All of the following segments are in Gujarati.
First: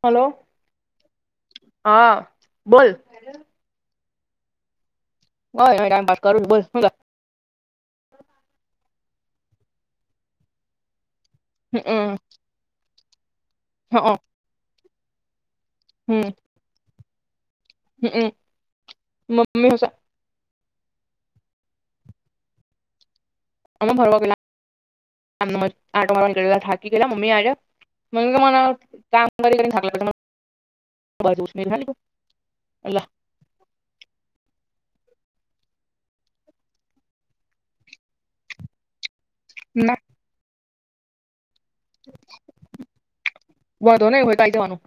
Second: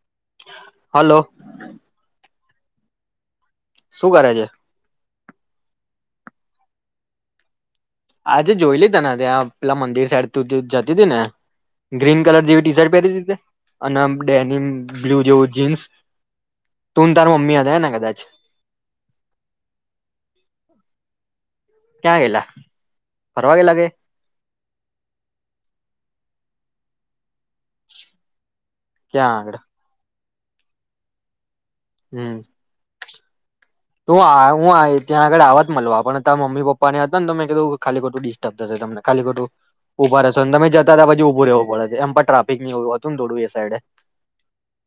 હલો હલો હા બોલ શું કરે છે? [unintelligible] ટાઈમ પાસ કરું છુ બોલ [unintelligible] આજે જોઈ લી તા ને ત્યાં પેલા મંદિર સાઈડ જતીતી ને ગ્રીન કલર જેવી ટી શર્ટ પહેરી તે અને ડેની બ્લુ [unintelligible] જીન્સ તુંન તાર મમ્મી હ હમમ મમ્મી હસ ક્યા ગેલા? અમે ફરવા ગેલા એમને એમજ આટો મારવા ગેલા થાકી ગેલા મમ્મી હાટે મને તો હવે કામ ક્યાં આગળ કરી કરી ને થાક લાગે. [unintelligible] હમ્મ. તો હું ત્યાં આગળ આવવા જ મલવા પણ તા મમ્મી પપ્પા ને હતા ને મેં કીધું ખાલી ખટું ડિસ્ટર્બ થશે તમને ખાલી ખોટું ના ઉભા રેસો તમે જ તા [unintelligible] બો એમ પણ ટ્રાફિક ની એવું હતું દોડું એ સાઈડે વાંધો નહી હોય કઈ જવાનું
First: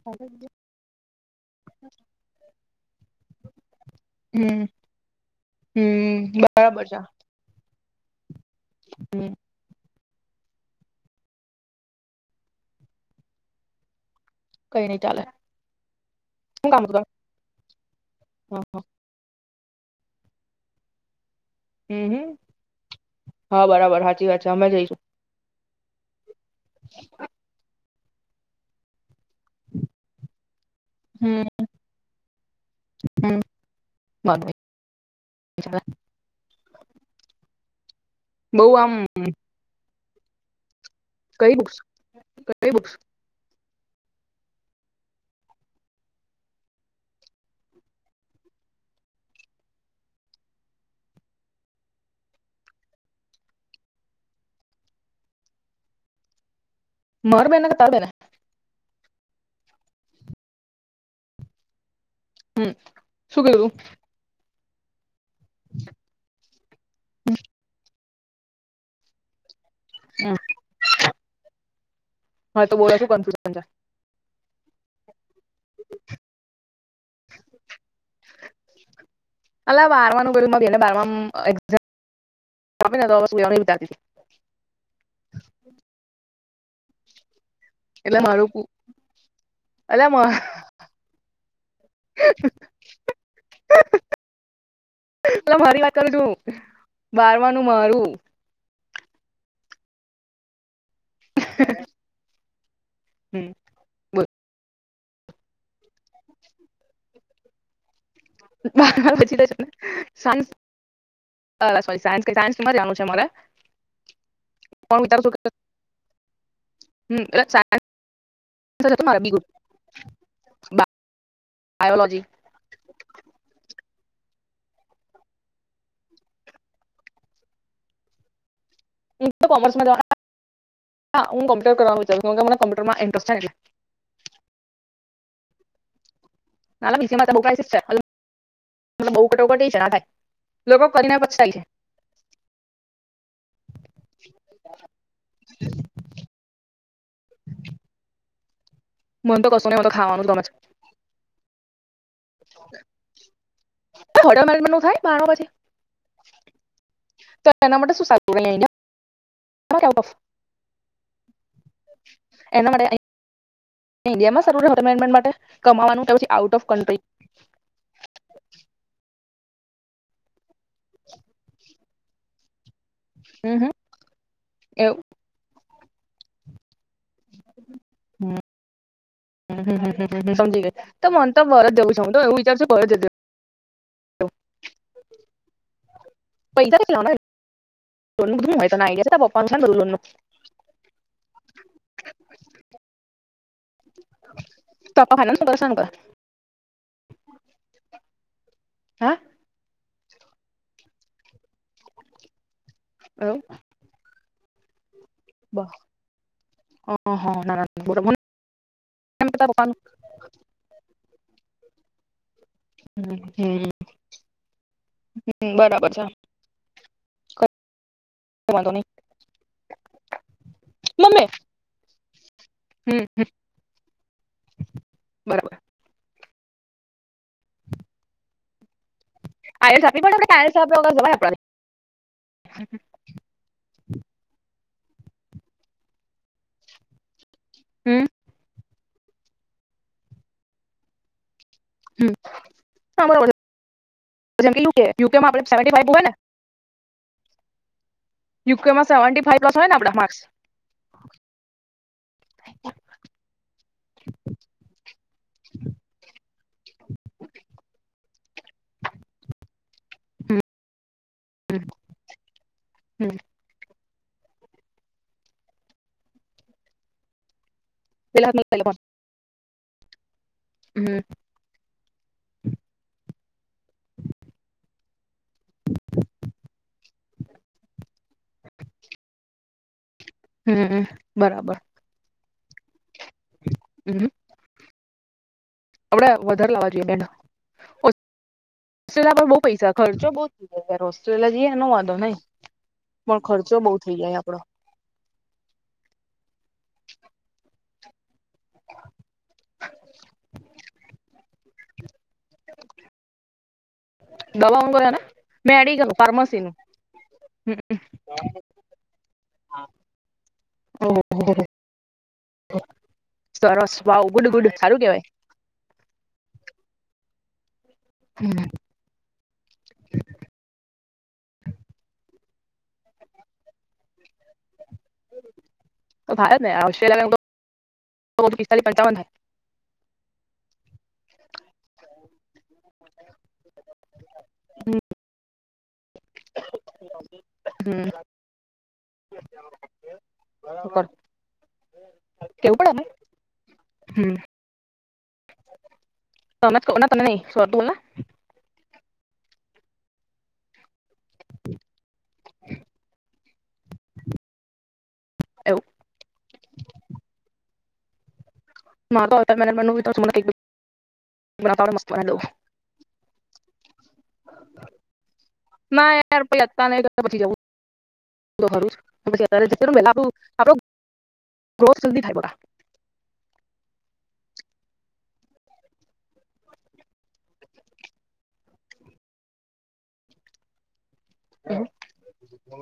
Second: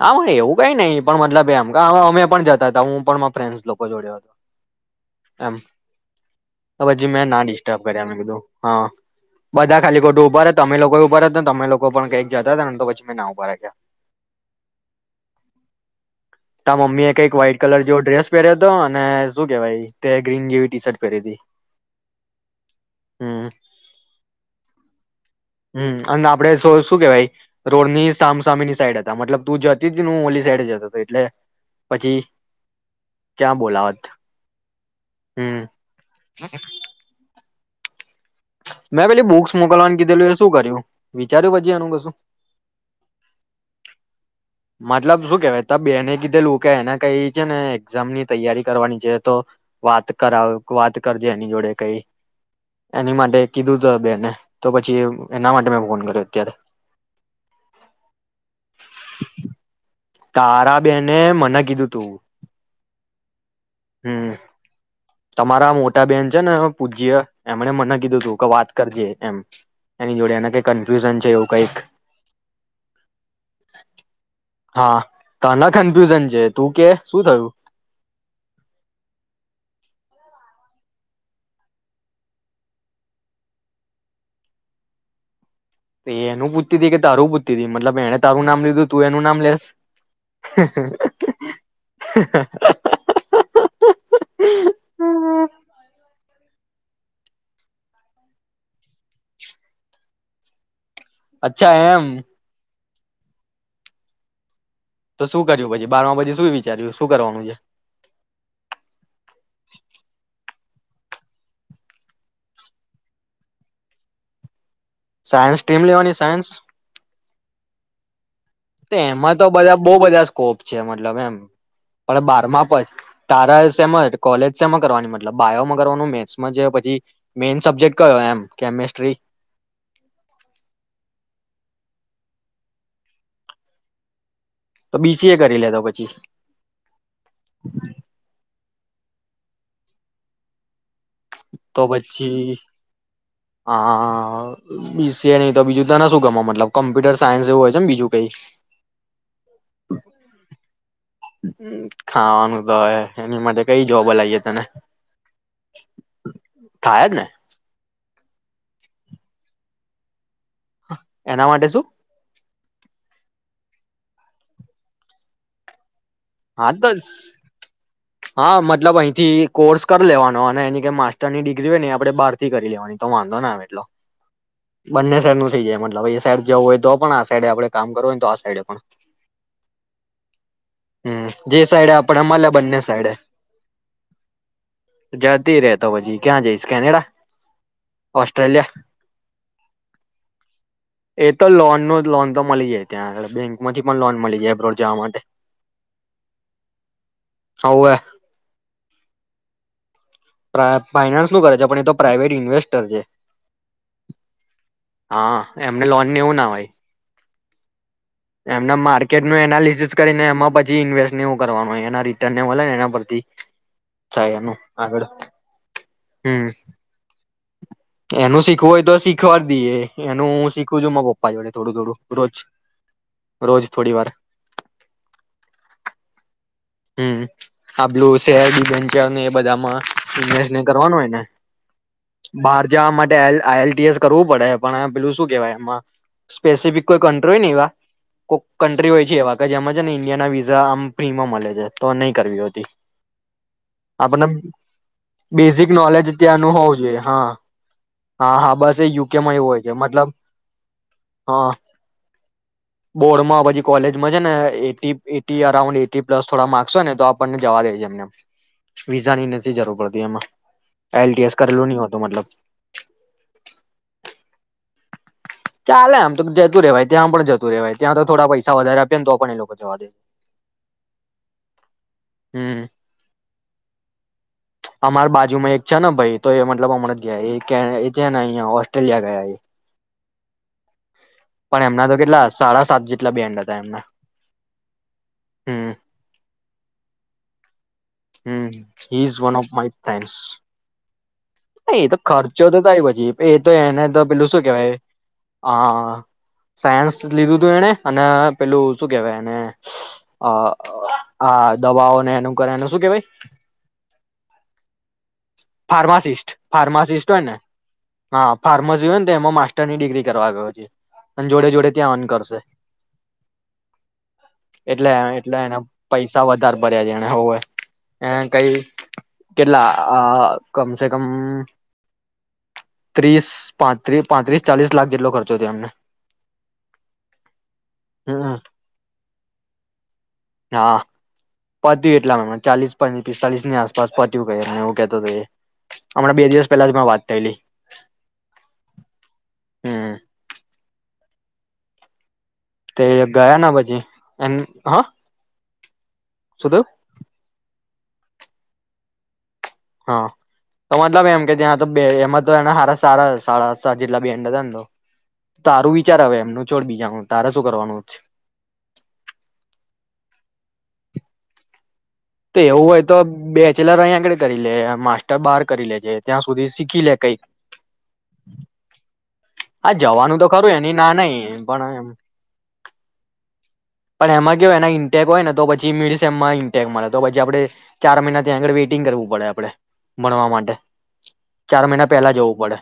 હા એવું કઈ નઈ પણ મતલબ એમ કા અવે અમે પણ જતા હતા હું પણ મા ફ્રેરેનસ લોકો જોડે હતો હમ એમ હમ હ બરાબર છે પછી મે ના દી ટર્બ કર્યા મેં કીધું હા હમ બધા ખાલી ખોટું ઊભા રહે હતા તમે લોકો એ ઉભા રેતે તમે લોકો પણ કઈક જતા હતાને તો પછી મેં ના ઉભા રાખ્યા. કઈ નહી ચાલે શું તા કામ હતું મમ્મી એ કઈક વ્હાઈટ કલર જેવો ડ્રેસ પહેર્યો હતો હમ અને શું કેવાય તે ગ્રીન જેવી ટી શર્ટ પહેરી તી હમ હમ હા બરાબર હાચી વાત છે અમે જઈશું હમ્મ અન આપણે શું શું કેવાય રોડની સામસામની સાઈડ મતલબ તું જતી જ ઓલી સાઈડે જતો હતો એટલે હમ પછી હમ ક્યાં બોલાવત હમ બહુ આમ મે પેલી બુક્સ મોકલવા કીધેલું એ શું કર્યું. વિચાર્યું કઈ પછી બુક્સ એનું કશું. કઈ બુક્સ મતલબ શું કેવાય ત બેને કીધે લોકો કે એના કઈ છે ને એક્ઝામની તૈયારી કરવાની છે તો, વાત કર વાત કરજે એની જોડે કઈ એની માટે કીધું હતું બેને તો પછી એના માટે મેં ફોન કર્યો અત્યારે. મારા બેહેન કે તારા બેેન તારા બેને મને કીધું તું. હમ શું કયું. હમ તમારા મોટા બેન છે ને પૂજ્ય એમણે મને કીધું. જો કે વાત કરજે એમ. એની જોડે એના કઈ કન્ફ્યુઝન. એવુ કઈક. હા તો બોલો શું કન્ફ્યુઝન છે? હા. તના કન્ફ્યુઝન છે તું કે. શું થયું? અલા બારવાનું ગ બેને બ [unintelligible] તો એનું પૂછતી થઈ કે તારું પૂતી મતલબ એને એટલે તારું મારું નામ લીધું તું એનું નામ લેસ. એટલે બરવાનું મારું. અચ્છા એમ. હમ્મ. તો શું કર્યું પછી બાર પછી શું વિચાર્યું શું કરવાનું છે. બાર બી જ છેને સા હ સોરી સાયન્સ સાયન્સમાં જવાનું છે મારે. પણ વિચારું છું કે સાયન્સ સ્ટ્રીમ લેવાની સાયન્સ [unintelligible] હતું મારે બી એમાં તો ગ્રુપ બધા બહુ બધા સ્કોપ છે મતલબ એમ. બાયોલોજી પણ બારમાં પ તારા સેમા કોલેજ સેમા કરવાની મતલબ બાયોમાં કરવાનું મેથ્સમાં પછી મેઈન સબ્જેક્ટ કયો એમ. કેમેસ્ટ્રી હું કોમર્સમાં હું કોમ્પ્યુટર કરવા નુ. કે મને ક્પ્યુટરમાં ઇન્ટરેસ્ટ છે એટલે. તો બી સી એ કરી લેતો પછી. ના [inaudible] બો કટોકટી છે ના થાય લોકો કરીને પછતાય છે તો પછી હા બી સી એ નહી તો બીજું તને શું ગમો મતલબ કોમ્પ્યુટર સાયન્સ એવું હોય છે ને બીજું કઈ. મન તો કશું નહિ મને તો ખાવાનું ગમે છે. ખાવાનું ભાવે એની માટે કઈ જો છે બોલાઈએ હોટેલ તને મેનેજમેન્ટનું થાય બારમા પછી થાય જ ને તો [inaudible] એના માટે શું એના [inaudible] ઇન્ડિયામાં [inaudible] કમાવાનું આઉટ ઓફ હા તો કન્ટ્રી હા મતલબ અહીંથી. કોર્સ કરી લેવાનો. એની કઈ માસ્ટરની ડિગ્રી હોય ને આ આપણે બહારથી કરી લેવાની. તો વાંધો હમ એટલો બંને શહેર નું થઈ જાય મત હવે એ સાઈડ જવું હોય તો પણ આ સાઈડ આપડે. કામ કરવું હોયને તો આ સાઈડે પણ. હ સમજી ગઈ તો હમ મનેતો જે સાઈડે આપડે મળે બંને [inaudible] સાઈડે જતી રેતો પછી ક્યાં જઈશ પૈસા કેટલા કેનેડા, હોય લોન બધું હોય તને ઓસ્ટ્રેલિયા આઈડિયા છે તારા પપ્પાનું છે ને બધું લોનનું એ તો લોન નું લોન તો મળી જાય ત્યાં. [unintelligible] એમાંથી પણ લોન મળી જાય અબોઅટ જવા તો પપ્પા માટે. ફાઇનાન્સ કરે છે ને કરે હવે. હે. પ્રા ફાઈનાન્સ નું કરે છે પણ એ તો પ્રાઇવેટ ઇન્વેસ્ટ. [inaudible] હા એમને લોનને એવું ના હોય, હા ના ના બરોબર એમ એમના માર્કેટ નું તારા પપ્પાનું એનાલિસસ કરીને એમાં પછી ઇન્વેસ્ટ એવું કરવાનું હોય. નારી. મળ ને એના પરથી હમ ચા ના આગળ. બરાબર છે હમ કઈ એનું શીખવું વાંધો હોય નહીં તો શીખવા દઈએ એનું હું શીખું છું મા મમ્મી પપ્પા જો વડે થોડું થોડું રોજ હમ હમ રોજ થોડી વાર. બરાબર હમ્મ આલું સે બીન. ને એ બધામાં આઈએલસ આપવી પડે આપણે આઈએલસ સને આપ્યા વગર કરવાનું હોય જવાય ને આપણાથી બહાર જવા માટે આ એલ ટી એસ કરવું પડે. પેલું શું કેવાય એમાં સ્પેસિફિક કો ય ન એવા હમ કો કન્ટ્રી હોય છે એવા કે જેમાં ઇન્ડિયાના વિઝા આમ પ્રીમિયમ મળે છે. તો નહી હમ કરવી હોતી હા બરોબર આપને જેમ કે યુકે યુકેમાં આપણે બેઝિક સેવન્ટી ફાઈવ હોય નોલેજ ને ત્યાંનું હોવું જોઈએ હા. હા હા બસ એ સેવન્ટી યુકેમાં ફાઈવ એવું પ્લસ હોય છે ને આપણા મતલબ માર્ક્સ હા બોર્ડમાં પછી કોલેજમાં છે ને એટી અરાઉન્ડ એટી પ્લસ. થોડા માર્ક્સ હોય ને તો આપણને જવા દેજ એમ ને એમ. વિઝાની નથી જરૂર પડતી એમાં એલ ટી એસ હમ કરેલું નહી હોતું મતલબ. ચાલે આમ તો જતું રહેવાય ત્યાં પણ જતું રહેવાય. ત્યાં તો થોડા પેલા પૈસા વધારે આપ્યા ને તો પણ એ લોકો. જોવા દે. હમ્મ. હમ્મ. અમાર બાજુમાં એક છે ને ભાઈ તો એ મતલબ હમણાં ગયા કે છે ને અહિયાં ઓસ્ટ્રેલિયા ગયા એ. હમ્મ બરાબર. પણ એમના તો કેટલા સાડા સાત જ કેટલા બેન્ડ હતા એમના. હમ હમ આપડે વધારે લાવવા જોઈએ બેન. હમ હી લા પર બહુ પૈસા ખર્ચો [unintelligible] એનો વાંધો એતો નહી ખર્ચો તો થાય પછી પણ એ તો ખર્ચો બહુ એને થઈ તો જાય પેલું આપડો શું કેવાય હા સાયન્સ લીધું તું એણે. અને. પેલું શું કેહેવાય ને અ. આ દવાઓ ને. એ કરનું શું કેવાય. દવાઓંગના ફાર્માસિસ્ટ ફાર્માસિસ્ટ હોય ને હા ફાર્માસી હોય ને તો એમાં માસ્ટરની ડિગ્રી કરવા ગયો છે, ઓહ અને જોડે જોડે ત્યાં અન કરશે સરસ વાવ ગુડ ગુડ સારું એટલે કેવાય એટલે એને પૈસા વધારે ભર્યા છે, એને હોવે એને કઈ કેટલા આ કમસે કમ. ત્રીસ, પાંત્રીસ, ચાલીસ લાખ જેટલો ખર્ચો થયો એમને તો ભારત હમ ઓસ્ટ્રેલિયાસ્ પંચાવનૈ હા. પત્યું એટલા ચાલીસ, પિસ્તાલીસની આસપાસ પત્યું ક એું કેતો હમણાં બે દિવસ પહેલા મેં વાત થયલી. હમ. હમ. થાય કેવું પડે તે ગયા ના પછી હમ એ હા. તમે શું થયું ના તમે નહી શોરતું બોલા. હા, તો મતલબ એમ કે ત્યાં તો બે એમાં તો એના સારા સાડા સાત જેટલા બેન્ડ હતા ને તો. એવું તારું વિચાર આવેવે એમનું છોડ બીજાનું તારે શું કરવાનું હતું. મા તો તો મે મ તો. તે એવું હોય તો બે. [inaudible] અહીં આગળ કરી લે માસ્ટર બાર કરી ના લેજે યાર ત્યાં પછી સુધી અત્યારે શીખી નહીં લે તો કઈક. પછી જવું તો ખરું જ પછી અત્યારે જતી રહું ને વેલા આપણું આપણો ગ્રોથ જલ્દી થાય બકા પણ એમાં કેવુ એના ઇન્ટેક હોય ને તો પછી મીડ સેમમાં ઇન્ટેક મળે. તો પછી આપડે ચાર મહિના ત્યાં આગળ વેઇટિંગ કરવું પડે આપડે ભણવા માટે. ચાર મહિના પહેલા જવું પડે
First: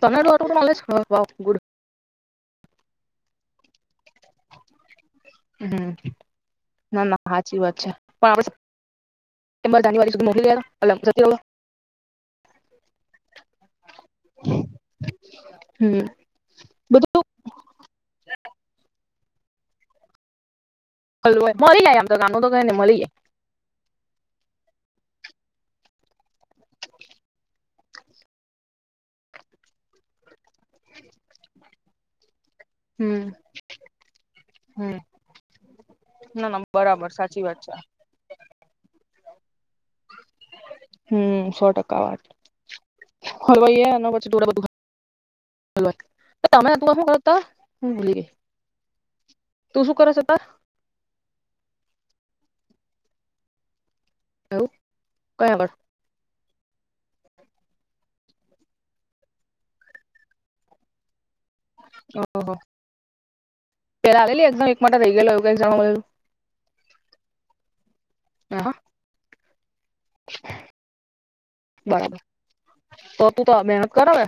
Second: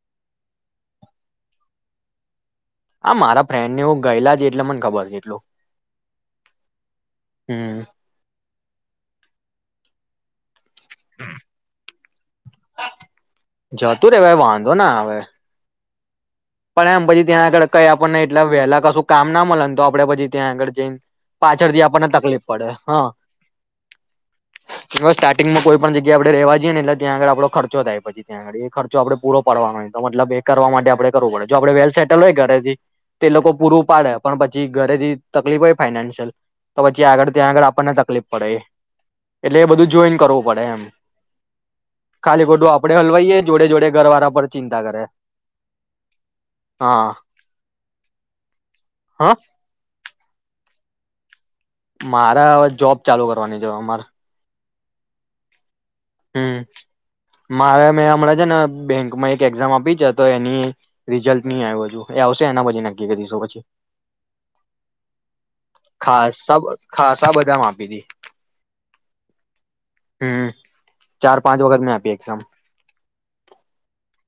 તમને આટલું બધું નોલેજ? Wow good. આ મારા ફ્રેન્ડને એવું. ગયેલા છે એટલે મને ખબર છે એટલું. હમ ના ના હાચી વાત હમ છે. [unintelligible] જતું રેવાય વાંધો ના આવે. હમ્મ. પણ એમ પછી ત્યાં આગળ કઈ આપણને એટલે વહેલા કશુંક કામ ના મલે ને તો આપડે પછી ત્યાં આગળ. હલવાય પાછળથી મળી જાય આપણને આમ તો ગામનું તકલીફ તો પડે કઈને મળી હ. જાય સ્ટાર્ટિંગમાં કોઈ પણ જગ્યા આપડે રેવા જઈએ ને એટલે્ ત્યાં આગ આપો ખર્ચો થાય પછી ત્યાં આગ એ ખર્ચ આપે પૂરો પડવાનોય તો મતલબ એ કરવા માટે આપણે. કરવું પડ જો આપેલ સેલ હોય. ઘરે હમ તે લોકો પૂરું પાડે પણ પછી હમ ઘરેથી તકલીફ હોય ફાઈનાન્શિયલ ના ના તો પછી બરાબર આગળ સાચી ત્યાં વાત આગળ છે આપણને તકલીફ પડે. એટલે એ બધું જોઈન કરવું પડે એમ. હમ સો ટકા વાત ખાલી ખોટું આપડે હલવાઈએ જોડે હલવાઈ જોડે ઘર અને વાળા પછી જોડે પણ બધું ચિંતા કરે. હા [unintelligible] હું બોલી ગઈ હા તો શું. [unintelligible] મારે હવે જોબ ચાલુ કરવાની છે મારે. [unintelligible] હ મારે મેં હમણાં છે ને બેંકમાં એક એક્ઝામ આપી છે તો એની રિઝલ્ટ. નહી આવ્યું હજુ એ આવશે એના પછી નક્કી કરીશું પછી [unintelligible] ખાસ મ ખાસા બધા મા આપી તી. હા વખત મેં આપી બરાબર, એક્ઝામ તો તું તો મહેનત કર હવે.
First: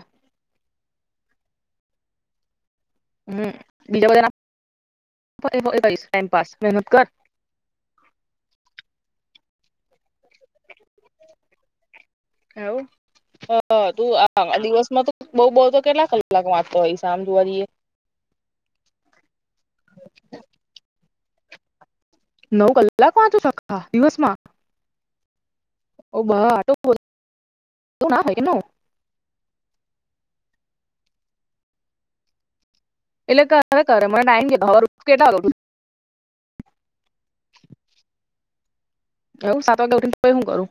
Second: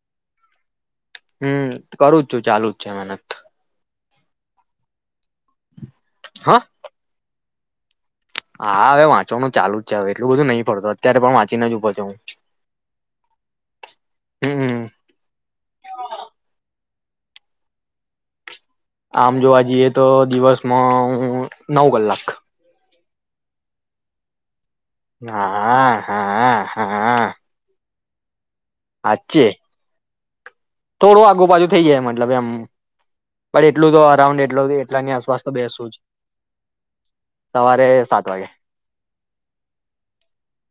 હું, કરું જ છું ચાલુ. છે મહેનત હ, બીજા બધા ના. હા [unintelligible] [unintelligible] મહેનત કર. હા, હવે વાંચવાનું ચાલુ જ છે, હવે. એટલું બધું નહી પડતું અત્યારે પણ વાંચીને જ ઉપર છું એવું, તો તું હું આ હમ દિવસમાં તો બહુ બહુ તો કેટલા કલાક વાંચતો હોઇશ. આમ જોવા જઈએ આમ જોવા જઈએ, તો દિવસમાં હું નવ કલાક. નવ કલાક વાંચું [unintelligible] દિવસમાં? હા, હા, હા. તો ના હોય [inaudible] હાચે. થોડું આઘુ પાછું થઈ જાય મતલબ, એમ. એટલે પણ કરરે એટલું તો કર મને અરાઉન્ડ ટાઈમ કે, એટલ હવારે એટલાની કેટલા વાગે આસપાસ તો ઊઠું. બેસું જ સવારે સાત વાગે એવું સાત વાગે ઉઠીને પછી હું કરું?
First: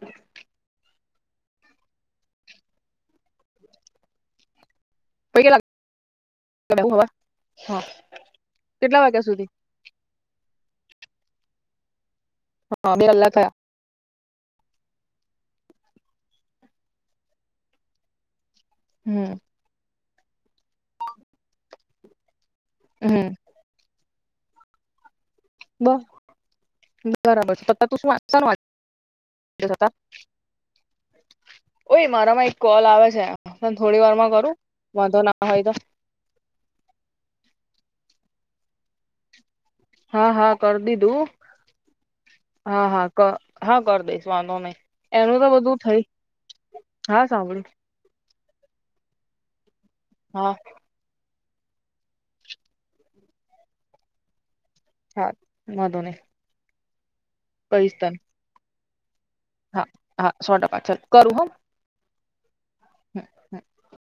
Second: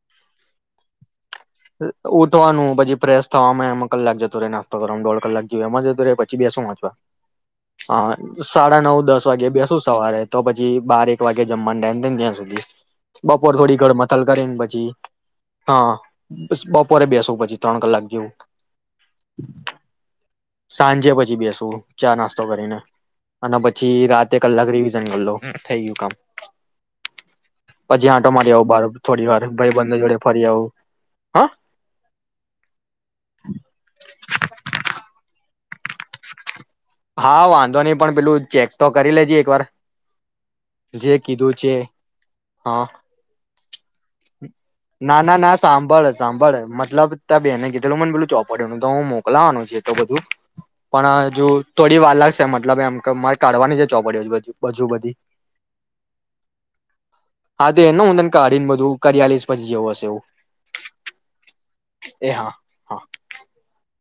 ઉઠવાનું પછી, ફ્રેશ થવામાં એમાં કલાક જતું રેના તો કરવામાં દોઢ પહી કલાક કેટલા જેવો એમ જતો રે એમા, પછી બેસું વાગે વાચવા, બેહું હવાર હા સાડા નવ કેટલા દસ વાગ્યા વાગે સુધી બેસુ સવારે તો પછી જી બાર એક વાગે જમવા નો ટાઈમ હા બે [inaudible] કલાક બપોર થયા થોડી ઘરમાં [unintelligible] પછી હા. બસ બપોરે બેસુ પછી, ત્રણ કલાક જેવું. હમ્મ. સાંજે પછી બેસુ, ચા નાસ્ત તો કરીને હમ અને પછી રા તે કલાક રિવિઝન કરી લવ. થઈ ગયું બસ કામ, બરાબર છે તું પછી શું આંટો શાનું મારી વાંચે આવું બાર થોડી વાર, છે ભાઈ તાર? બંધ જોડે ફરી આવું. હા ઓય મારામાં એક કોલ આવે છે, પણ થોડી વાર માં કરું વાંધો ના હોય તો હા, વાંધો નઈ, પણ પેલું ચેક તો કરી લેજે એક વાર હા, હા, કરી જે દીધું, કીધું છે હા, હા, કર હા, કરી દઈશ નહી ના, ના, એનું તો ના, બધું થઈ સાંભળ, સાંભળ મતલબ હા ત્યાં સાંભળ્યું બેને કીધેલું મને પેલું ચોપ ડું તો હું મોકવાનું છે તો બધું, હા પણ હજુ થોડીવાર લાગશે, મતલબ એમ ક, કાઢવાની જ ચોપડી બજુ બધી હા, વાધો ની આ તે એનુ મુુંદન કાડીન બધું કરીયાલીસ હા, હા, સો ટકા ચાલ કરું, હો એ, હા હા હમ્મ, હમ્મ